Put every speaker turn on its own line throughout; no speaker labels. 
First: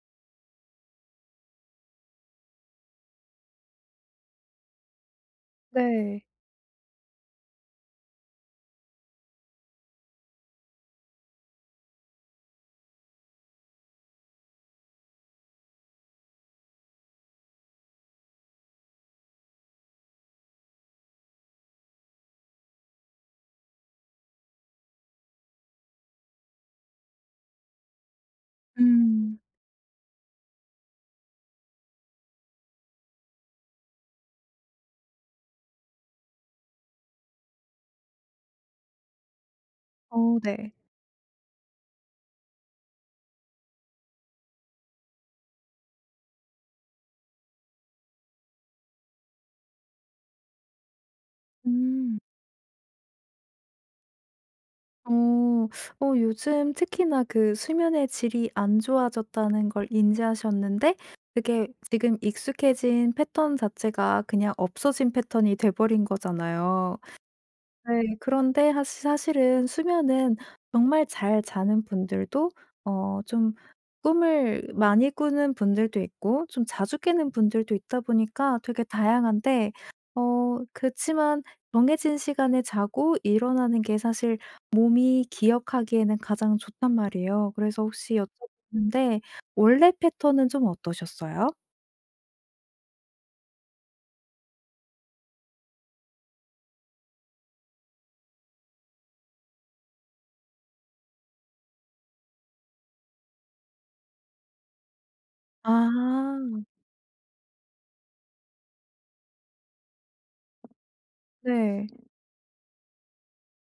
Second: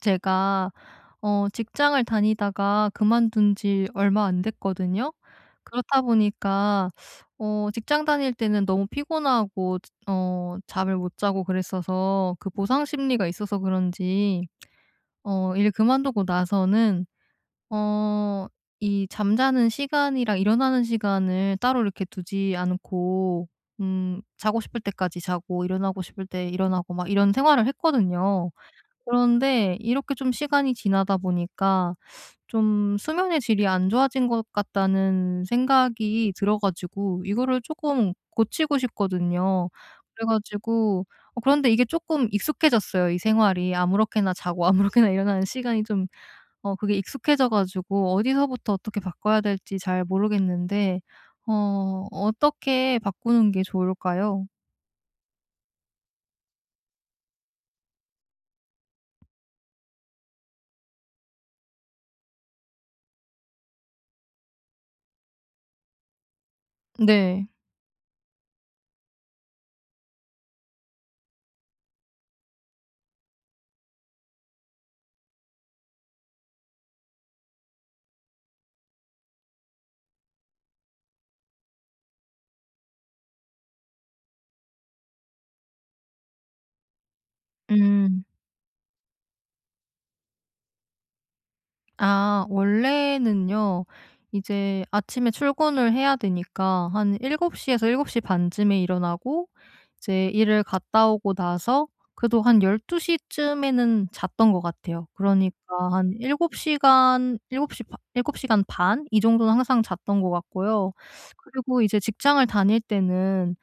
제가 직장을 다니다가 그만둔 지 얼마 안 됐거든요. 그렇다
네.
보니까 직장 다닐 때는 너무 피곤하고 잠을 못 자고 그랬어서 그 보상 심리가 있어서 그런지 일 그만두고 나서는 어 이 잠자는 시간이랑 일어나는 시간을 따로 이렇게 두지 않고 자고 싶을 때까지 자고 일어나고 싶을 때 일어나고 막 이런 생활을 했거든요.
음.
그런데 이렇게 좀 시간이 지나다 보니까 좀 수면의 질이 안 좋아진 것 같다는 생각이 들어 가지고 이거를 조금 고치고 싶거든요. 그래
어, 네.
가지고 그런데 이게 조금 익숙해졌어요, 이 생활이. 아무렇게나 자고 아무렇게나 일어나는 시간이 좀 그게 익숙해져 가지고 어디서부터 어떻게 바꿔야 될지 잘 모르겠는데
음.
어떻게 바꾸는 게 좋을까요?
어. 요즘 특히나 그 수면의 질이 안 좋아졌다는 걸 인지하셨는데, 그게 지금 익숙해진 패턴 자체가 그냥 없어진 패턴이 돼 버린 거잖아요.
네.
네. 그런데 사 사실은 수면은, 정말 잘 자는 분들도 좀 꿈을 많이 꾸는 분들도 있고, 좀 자주 깨는 분들도 있다 보니까 되게 다양한데, 어그지만 정해진 시간에 자고 일어나는 게 사실 몸이 기억하기에는 가장 좋단 말이에요. 그래서 혹시
음.
여쭤보는데, 원래 패턴은 좀 어떠셨어요?
아, 원래는요. 이제 아침에 출근을 해야 되니까 한7시 에서 7시 반 쯤에 일어나고 이제 일을 갔다 오고 나서 그래도 한 1, 2시 쯤에는 잤던 것 같아요. 그러니까 한 7
아.
시간, 일곱 시바 7 시간 반 이 정도는 항상 잤던 것 같고요. 그리고
네.
이제 직장을 다닐 때는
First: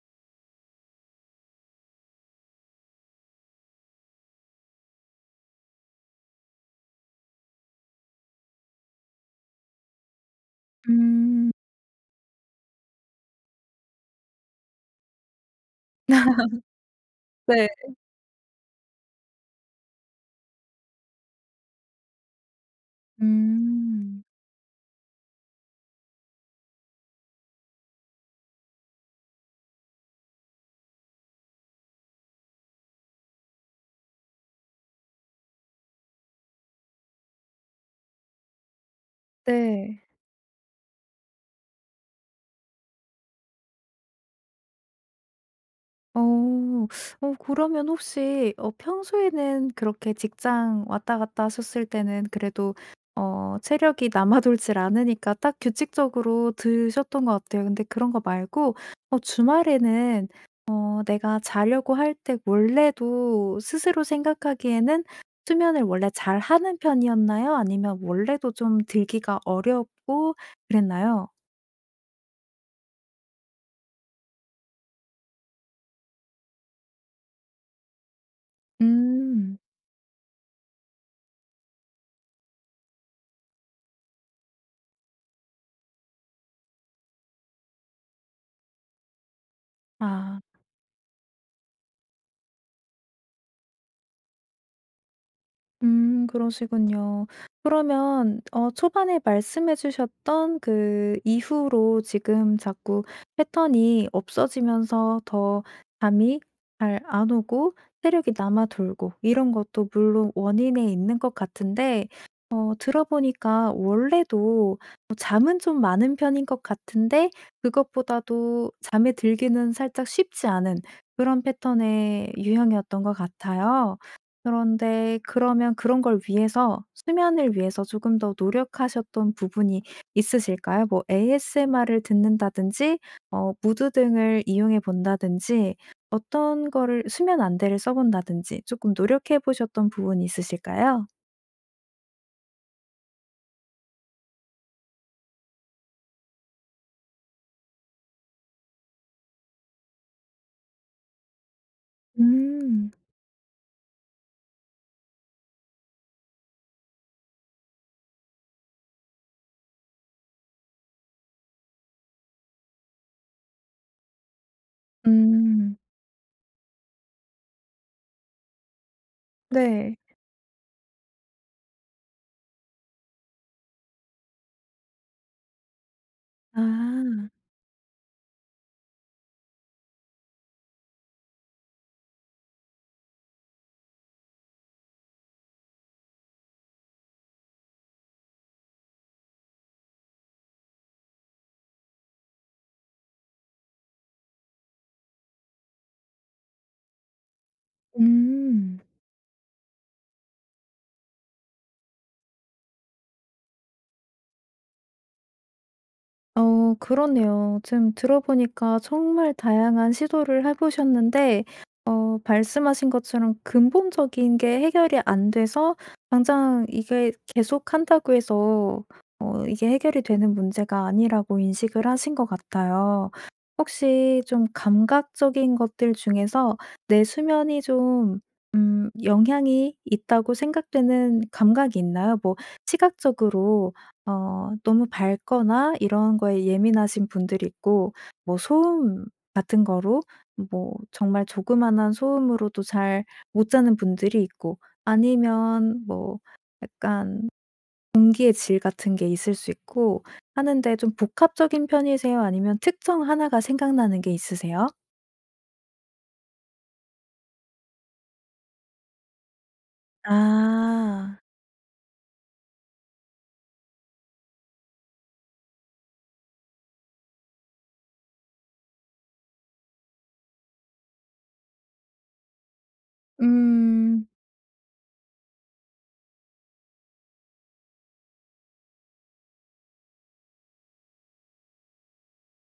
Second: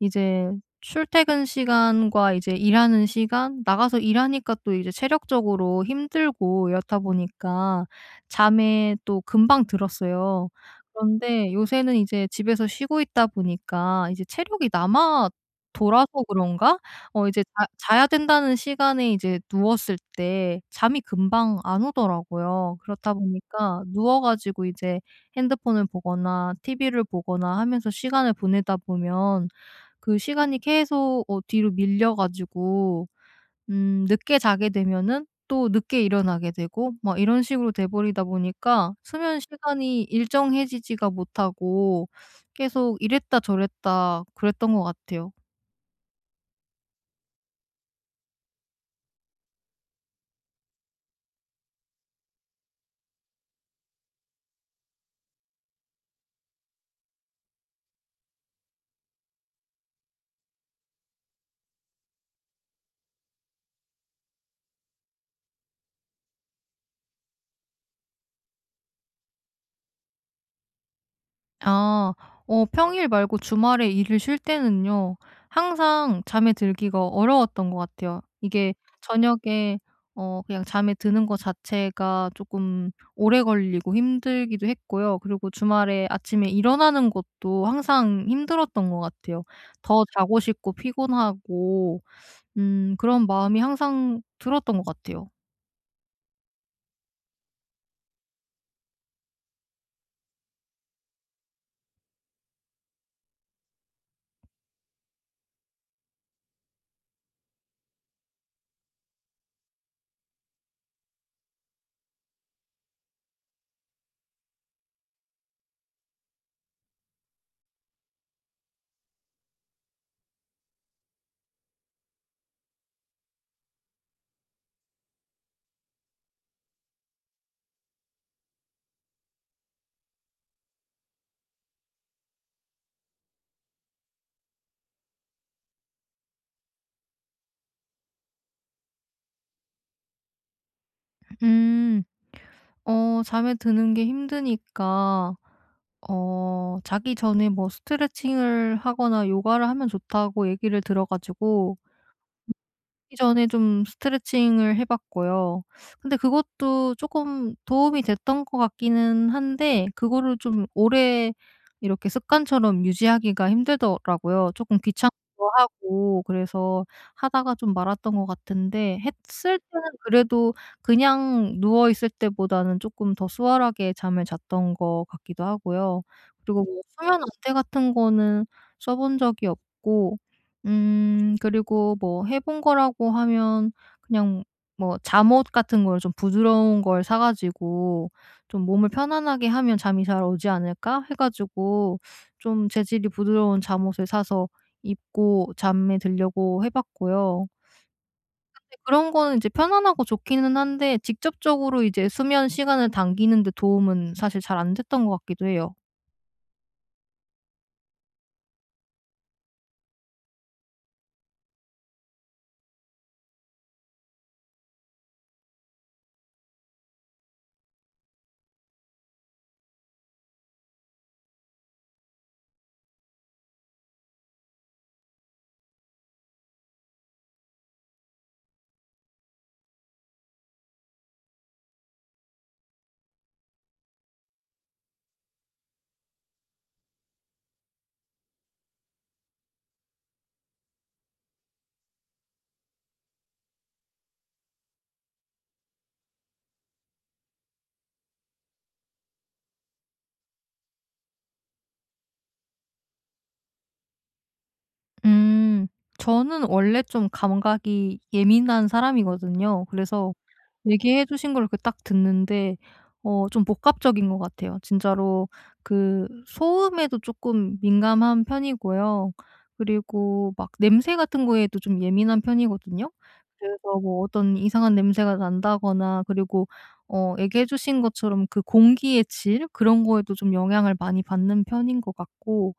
이제 출퇴근 시간과 이제 일하는 시간, 나가서 일하니까 또 이제 체력적으로 힘들고 이렇다 보니까 잠에 또 금방 들었어요.
음.
그런데 요새는 이제 집에서 쉬고 있다 보니까 이제 체력이 남아 돌아서 그런가? 이제 자
네.
자야 된다는 시간에 이제 누웠을 때 잠이 금방 안 오더라고요. 그렇다 보니까 누워
음.
가지고 이제 핸드폰을 보거나 TV를 보거나 하면서 시간을 보내다 보면 그 시간이 계속 뒤로 밀려 가지고 늦게 자게 되면은 또 늦게 일어나게 되고 막 이런 식으로 돼 버리다 보니까 수면
네.
시간이 일정해지지가 못하고 계속 이랬다 저랬다 그랬던 것 같아요.
어. 그러면 혹시 평소에는 그렇게 직장 왔다 갔다 하셨을 때는 그래도 체력이 남아돌질 않으니까 딱 규칙적으로 드셨던 것 같아요. 근데 그런 거 말고 주말에는, 내가 자려고 할 때 원래도 스스로 생각하기에는, 수면을 원래 잘하는 편이었나요? 아니면 원래도 좀 들기가 어렵고 그랬나요?
아. 평일 말고 주말에 일을 쉴 때는요, 항상 잠에 들기가 어려웠던 것 같아요. 이게
음.
저녁에 그냥 잠에 드는 거 자체가 조금 오래 걸리고 힘들기도 했고요. 그리고 주말에 아침에 일어나는 것도 항상 힘들었던 것 같아요. 더
아.
자고 싶고 피곤하고 그런 마음이 항상 들었던 것 같아요.
그러시군요. 그러면 초반에 말씀해 주셨던 그 이후로, 지금 자꾸 패턴이 없어지면서 더 잠이 잘 안 오고 체력이 남아 돌고 이런 것도 물론 원인에 있는 것 같은데, 들어보니까 원래도 뭐 잠은 좀 많은 편인 것 같은데, 그것보다도 잠에 들기는 살짝 쉽지 않은 그런 패턴의 유형이었던 것 같아요. 그런데 그러면 그런 걸 위해서, 수면을 위해서 조금 더 노력하셨던 부분이 있으실까요? 뭐 ASMR을 듣는다든지, 무드 등을 이용해 본다든지, 어떤 거를 수면 안대를 써 본다든지, 조금 노력해 보셨던 부분이 있으실까요?
음. 잠에 드는 게 힘드니까 자기 전에 뭐 스트레칭을 하거나 요가를 하면 좋다고 얘기를 들어 가지고
음.
이전에 좀 스트레칭을 해 봤고요. 근데 그것도 조금 도움이 됐던 것 같기는 한데, 그거를 좀 오래 이렇게 습관처럼 유지하기가 힘들더라고요. 조금 귀찮기도
음.
하고 그래서 하다가 좀 말았던 것 같은데, 했을 때는
네.
그래도 그냥 누워 있을 때보다는 조금 더 수월하게 잠을 잤던 것 같기도 하고요. 그리고 뭐 수면
아.
안대 같은 거는 써본 적이 없고, 그리고 뭐 해본 거라고 하면 그냥 뭐 잠옷 같은 걸 좀 부드러운 걸 사 가지고 좀 '몸을 편안하게 하면 잠이 잘 오지 않을까?' 해 가지고 좀 재질이 부드러운 잠옷을 사서 입고 잠에 들려고 해 봤고요. 근데
음.
그런 거는 이제 편안하고 좋기는 한데, 직접적으로 이제 수면 시간을 당기는 데 도움은 사실 잘 안 됐던 것 같기도 해요.
그러네요. 지금 들어보니까 정말 다양한 시도를 해 보셨는데, 말씀하신 것처럼 근본적인 게 해결이 안 돼서, 당장 이게 계속한다고 해서 이게 해결이 되는 문제가 아니라고 인식을 하신 것 같아요. 혹시 좀 감각적인 것들 중에서 내 수면이 좀 영향이 있다고 생각되는 감각이 있나요? 뭐 시각적으로 너무 밝거나 이런 거에 예민하신 분들이 있고, 뭐 소음 같은 거로, 뭐 정말 조그마한 소음으로도 잘 못 자는 분들이 있고, 아니면 뭐 약간 공기의 질 같은 게 있을 수 있고 하는데, 좀 복합적인 편이세요? 아니면 특정 하나가 생각나는 게 있으세요?
음. 저는 원래 좀 감각이 예민한 사람이거든요. 그래서 얘기해
아.
주신 걸 이렇게 딱 듣는데 좀 복합적인 것 같아요, 진짜로. 그 소음에도 조금 민감한 편이고요. 그리고 막 냄새 같은 거에도 좀 예민한 편이거든요. 그래서 뭐
음.
어떤 이상한 냄새가 난다거나, 그리고 얘기해 주신 것처럼 그 공기의 질 그런 거에도 좀 영향을 많이 받는 편인 것 같고,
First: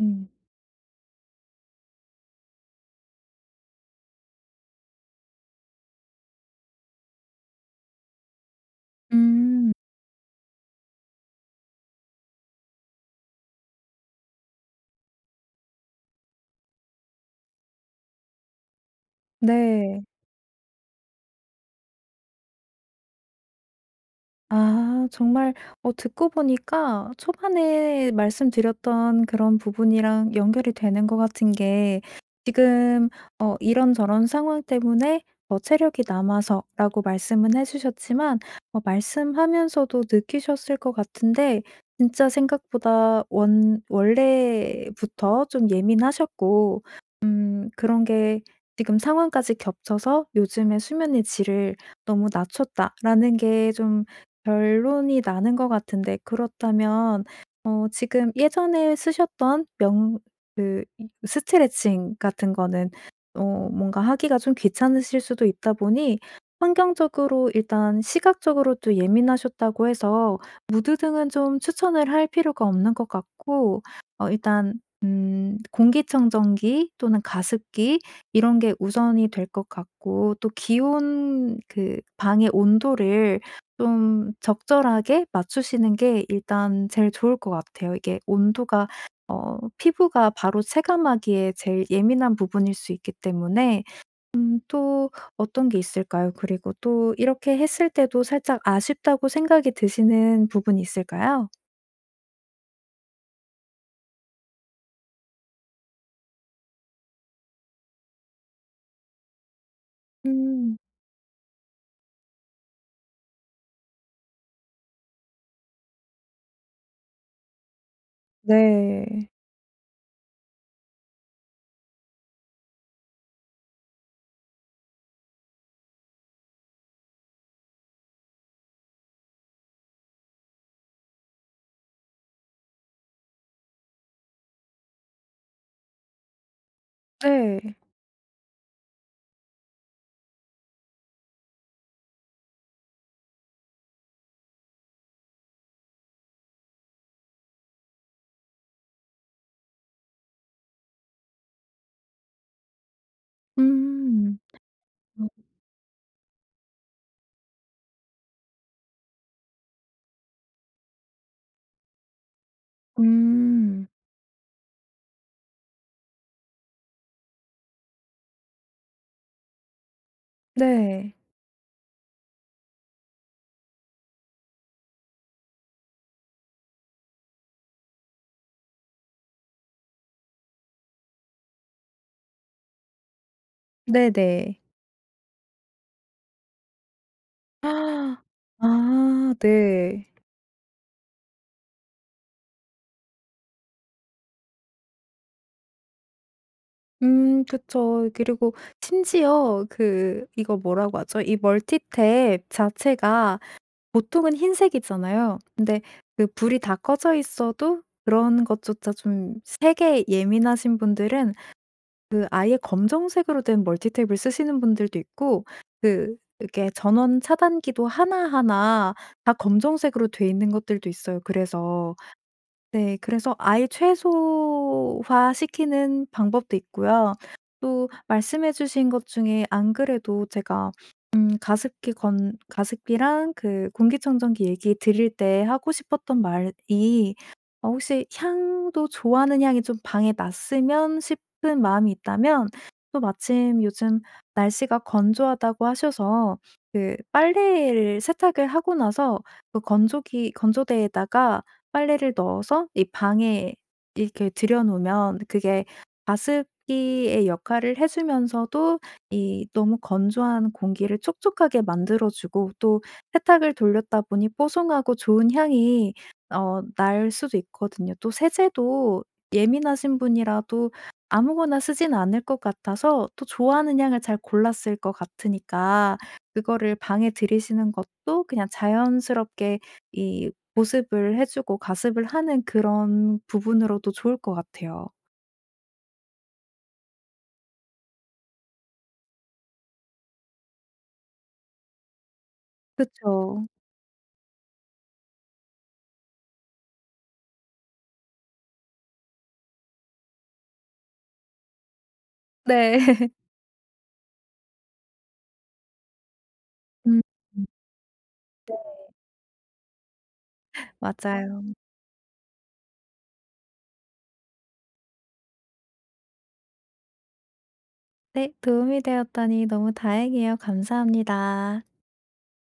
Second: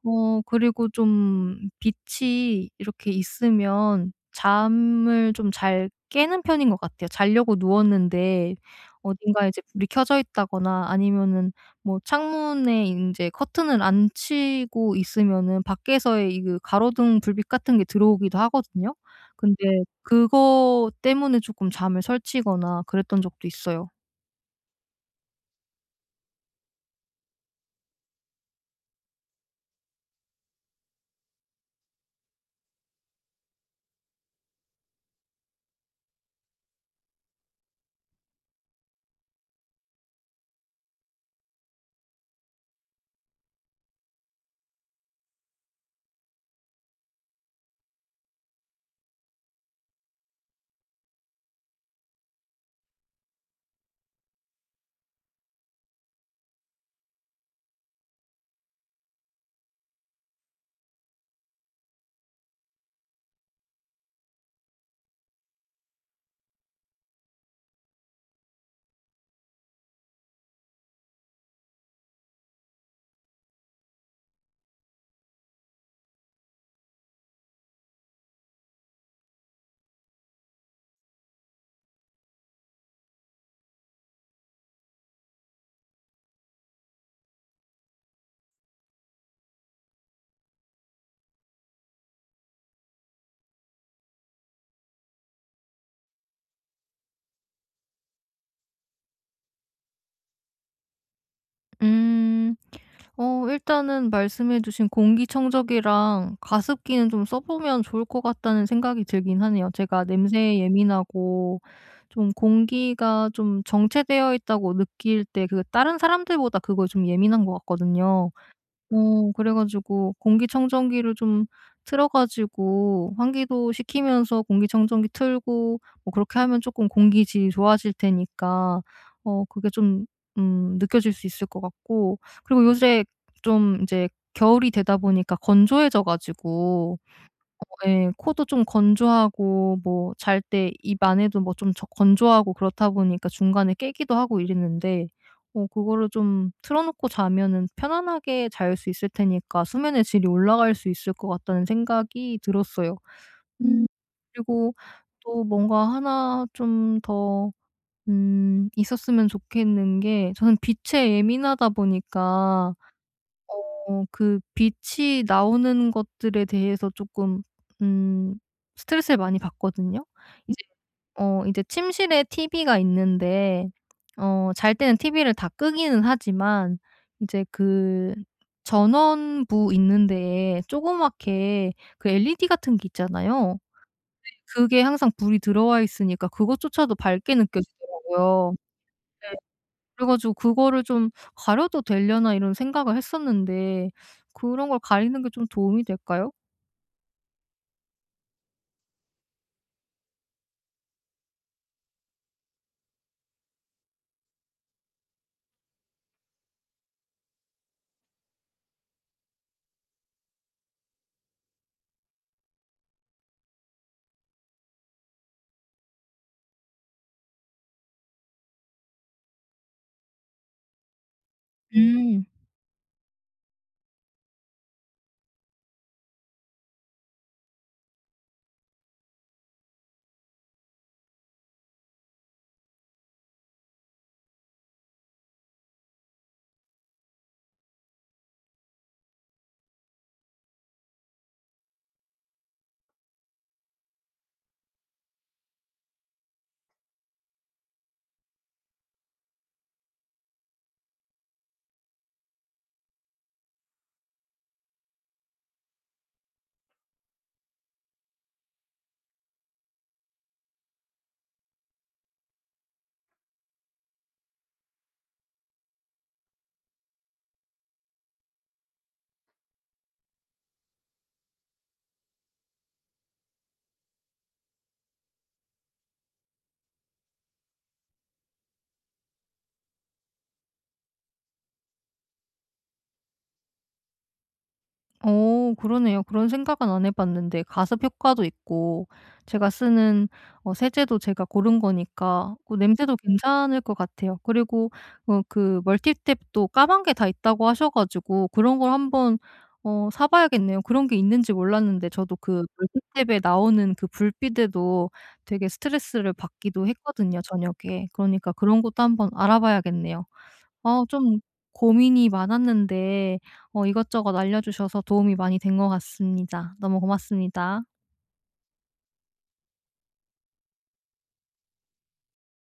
음.
그리고 좀 빛이 이렇게 있으면 잠을 좀 잘 깨는 편인 것 같아요. 자려고 누웠는데 어딘가에 이제
음.
불이 켜져 있다거나, 아니면은 뭐 창문에 이제 커튼을 안 치고 있으면은 밖에서의 이그 가로등 불빛 같은 게 들어오기도 하거든요. 근데
네.
그거 때문에 조금 잠을 설치거나 그랬던 적도 있어요.
아, 정말 듣고 보니까 초반에 말씀드렸던 그런 부분이랑 연결이 되는 것 같은 게, 지금 "이런저런 상황 때문에 더 체력이 남아서."라고 말씀은 해 주셨지만, 말씀하면서도 느끼셨을 것 같은데, 진짜 생각보다 원 원래부터 좀 예민하셨고, 그런 게 지금 상황까지 겹쳐서 '요즘에 수면의 질을 너무 낮췄다.'라는 게좀 결론이 나는 것 같은데, 그렇다면 지금 예전에 쓰셨던 명 그 이 스트레칭 같은 거는 뭔가 하기가 좀 귀찮으실 수도 있다 보니, 환경적으로 일단 시각적으로 또 예민하셨다고 해서 무드 등은 좀 추천을 할 필요가 없는 것 같고, 일단 공기청정기 또는 가습기, 이런 게 우선이 될 것 같고, 또 기온, 그 방의 온도를 좀 적절하게 맞추시는 게 일단 제일 좋을 것 같아요. 이게 온도가 피부가 바로 체감하기에 제일 예민한 부분일 수 있기 때문에. 또 어떤 게 있을까요? 그리고 또 이렇게 했을 때도 살짝 아쉽다고 생각이 드시는 부분이 있을까요?
음. 일단은 말씀해 주신 공기청정기랑 가습기는 좀 써 보면 좋을 것 같다는 생각이 들긴 하네요. 제가 냄새에
음,
예민하고 좀 공기가 좀 정체되어 있다고 느낄 때, 그 다른 사람들보다 그거좀 예민한 것 같거든요.
네.
그래 가지고 공기청정기를 좀 틀어 가지고 환기도 시키면서 공기청정기 틀고 뭐 그렇게 하면 조금 공기 질이 좋아질 테니까 그게 좀 느껴질 수 있을 것 같고, 그리고 요새 좀 이제 겨울이 되다 보니까 건조해져 가지고,
네.
예. 코도 좀 건조하고 뭐 잘 때 입 안에도 뭐 좀 저 건조하고 그렇다 보니까 중간에 깨기도 하고 이랬는데, 그거를 좀 틀어 놓고 자면은 편안하게 잘 수 있을 테니까 수면의 질이 올라갈 수 있을 것 같다는 생각이 들었어요. 음.
음.
그리고 또 뭔가 하나 좀 더 있었으면 좋겠는 게, 저는 빛에 예민하다 보니까
음.
그 빛이 나오는 것들에 대해서 조금 음 스트레스를 많이 받거든요. 이제
네, 네.
이제 침실에 TV가 있는데, 잘 때는 TV를 다 끄기는 하지만, 이제 그 전원부 있는 데에 조그맣게 그 LED 같은 게 있잖아요.
네네.
그게 항상 불이 들어와 있으니까 그것조차도 밝게
아,
느껴지더라고요.
아,
그래
네.
가지고 그거를 좀 '가려도 되려나?' 이런 생각을 했었는데, 그런 걸 가리는 게 좀 도움이 될까요?
그쵸. 그리고 심지어 그, 이거 뭐라고 하죠? 이 멀티탭 자체가 보통은 흰색이잖아요. 근데 그 불이 다 꺼져 있어도, 그런 것조차 좀 색에 예민하신 분들은 그 아예 검정색으로 된 멀티탭을 쓰시는 분들도 있고, 그 이렇게 전원 차단기도 하나하나 다 검정색으로 돼 있는 것들도 있어요, 그래서.
음.
네. 그래서 아예 최소화시키는 방법도 있고요. 또 말씀해 주신 것 중에, 안 그래도 제가 가습기랑 그 공기청정기 얘기 드릴 때 하고 싶었던 말이, 혹시 향도, 좋아하는 향이 좀 방에 났으면 싶은 마음이 있다면, 또 마침 요즘 날씨가 건조하다고 하셔서, 그 빨래를 세탁을 하고 나서 그 건조기 건조대에다가 빨래를 넣어서 이 방에 이렇게 들여 놓으면, 그게 가습기의 역할을 해 주면서도 이 너무 건조한 공기를 촉촉하게 만들어 주고, 또 세탁을 돌렸다 보니 뽀송하고 좋은 향이 날 수도 있거든요. 또 세제도 예민하신 분이라도 아무거나 쓰진 않을 것 같아서, 또 좋아하는 향을 잘 골랐을 것 같으니까, 그거를 방에 들이시는 것도 그냥 자연스럽게 이 보습을 해 주고 가습을 하는, 그런 부분으로도 좋을 것 같아요.
어, 그러네요. 그런 생각은 안 해 봤는데 가습 효과도 있고, 제가 쓰는 세제도 제가 고른 거니까 그 냄새도
그쵸.
괜찮을 것 같아요. 그리고 그 멀티탭도 까만 게 다 있다고 하셔 가지고 그런 걸 한번 사 봐야겠네요. 그런 게 있는지 몰랐는데 저도 그
네.
멀티탭에 나오는 그 불빛에도 되게 스트레스를 받기도
음.
했거든요, 저녁에. 그러니까 그런 것도 한번 알아봐야겠네요. 좀
맞아요.
고민이 많았는데 이것저것 알려 주셔서 도움이 많이 된 것 같습니다. 너무 고맙습니다.
네, 도움이 되었다니 너무 다행이에요. 감사합니다.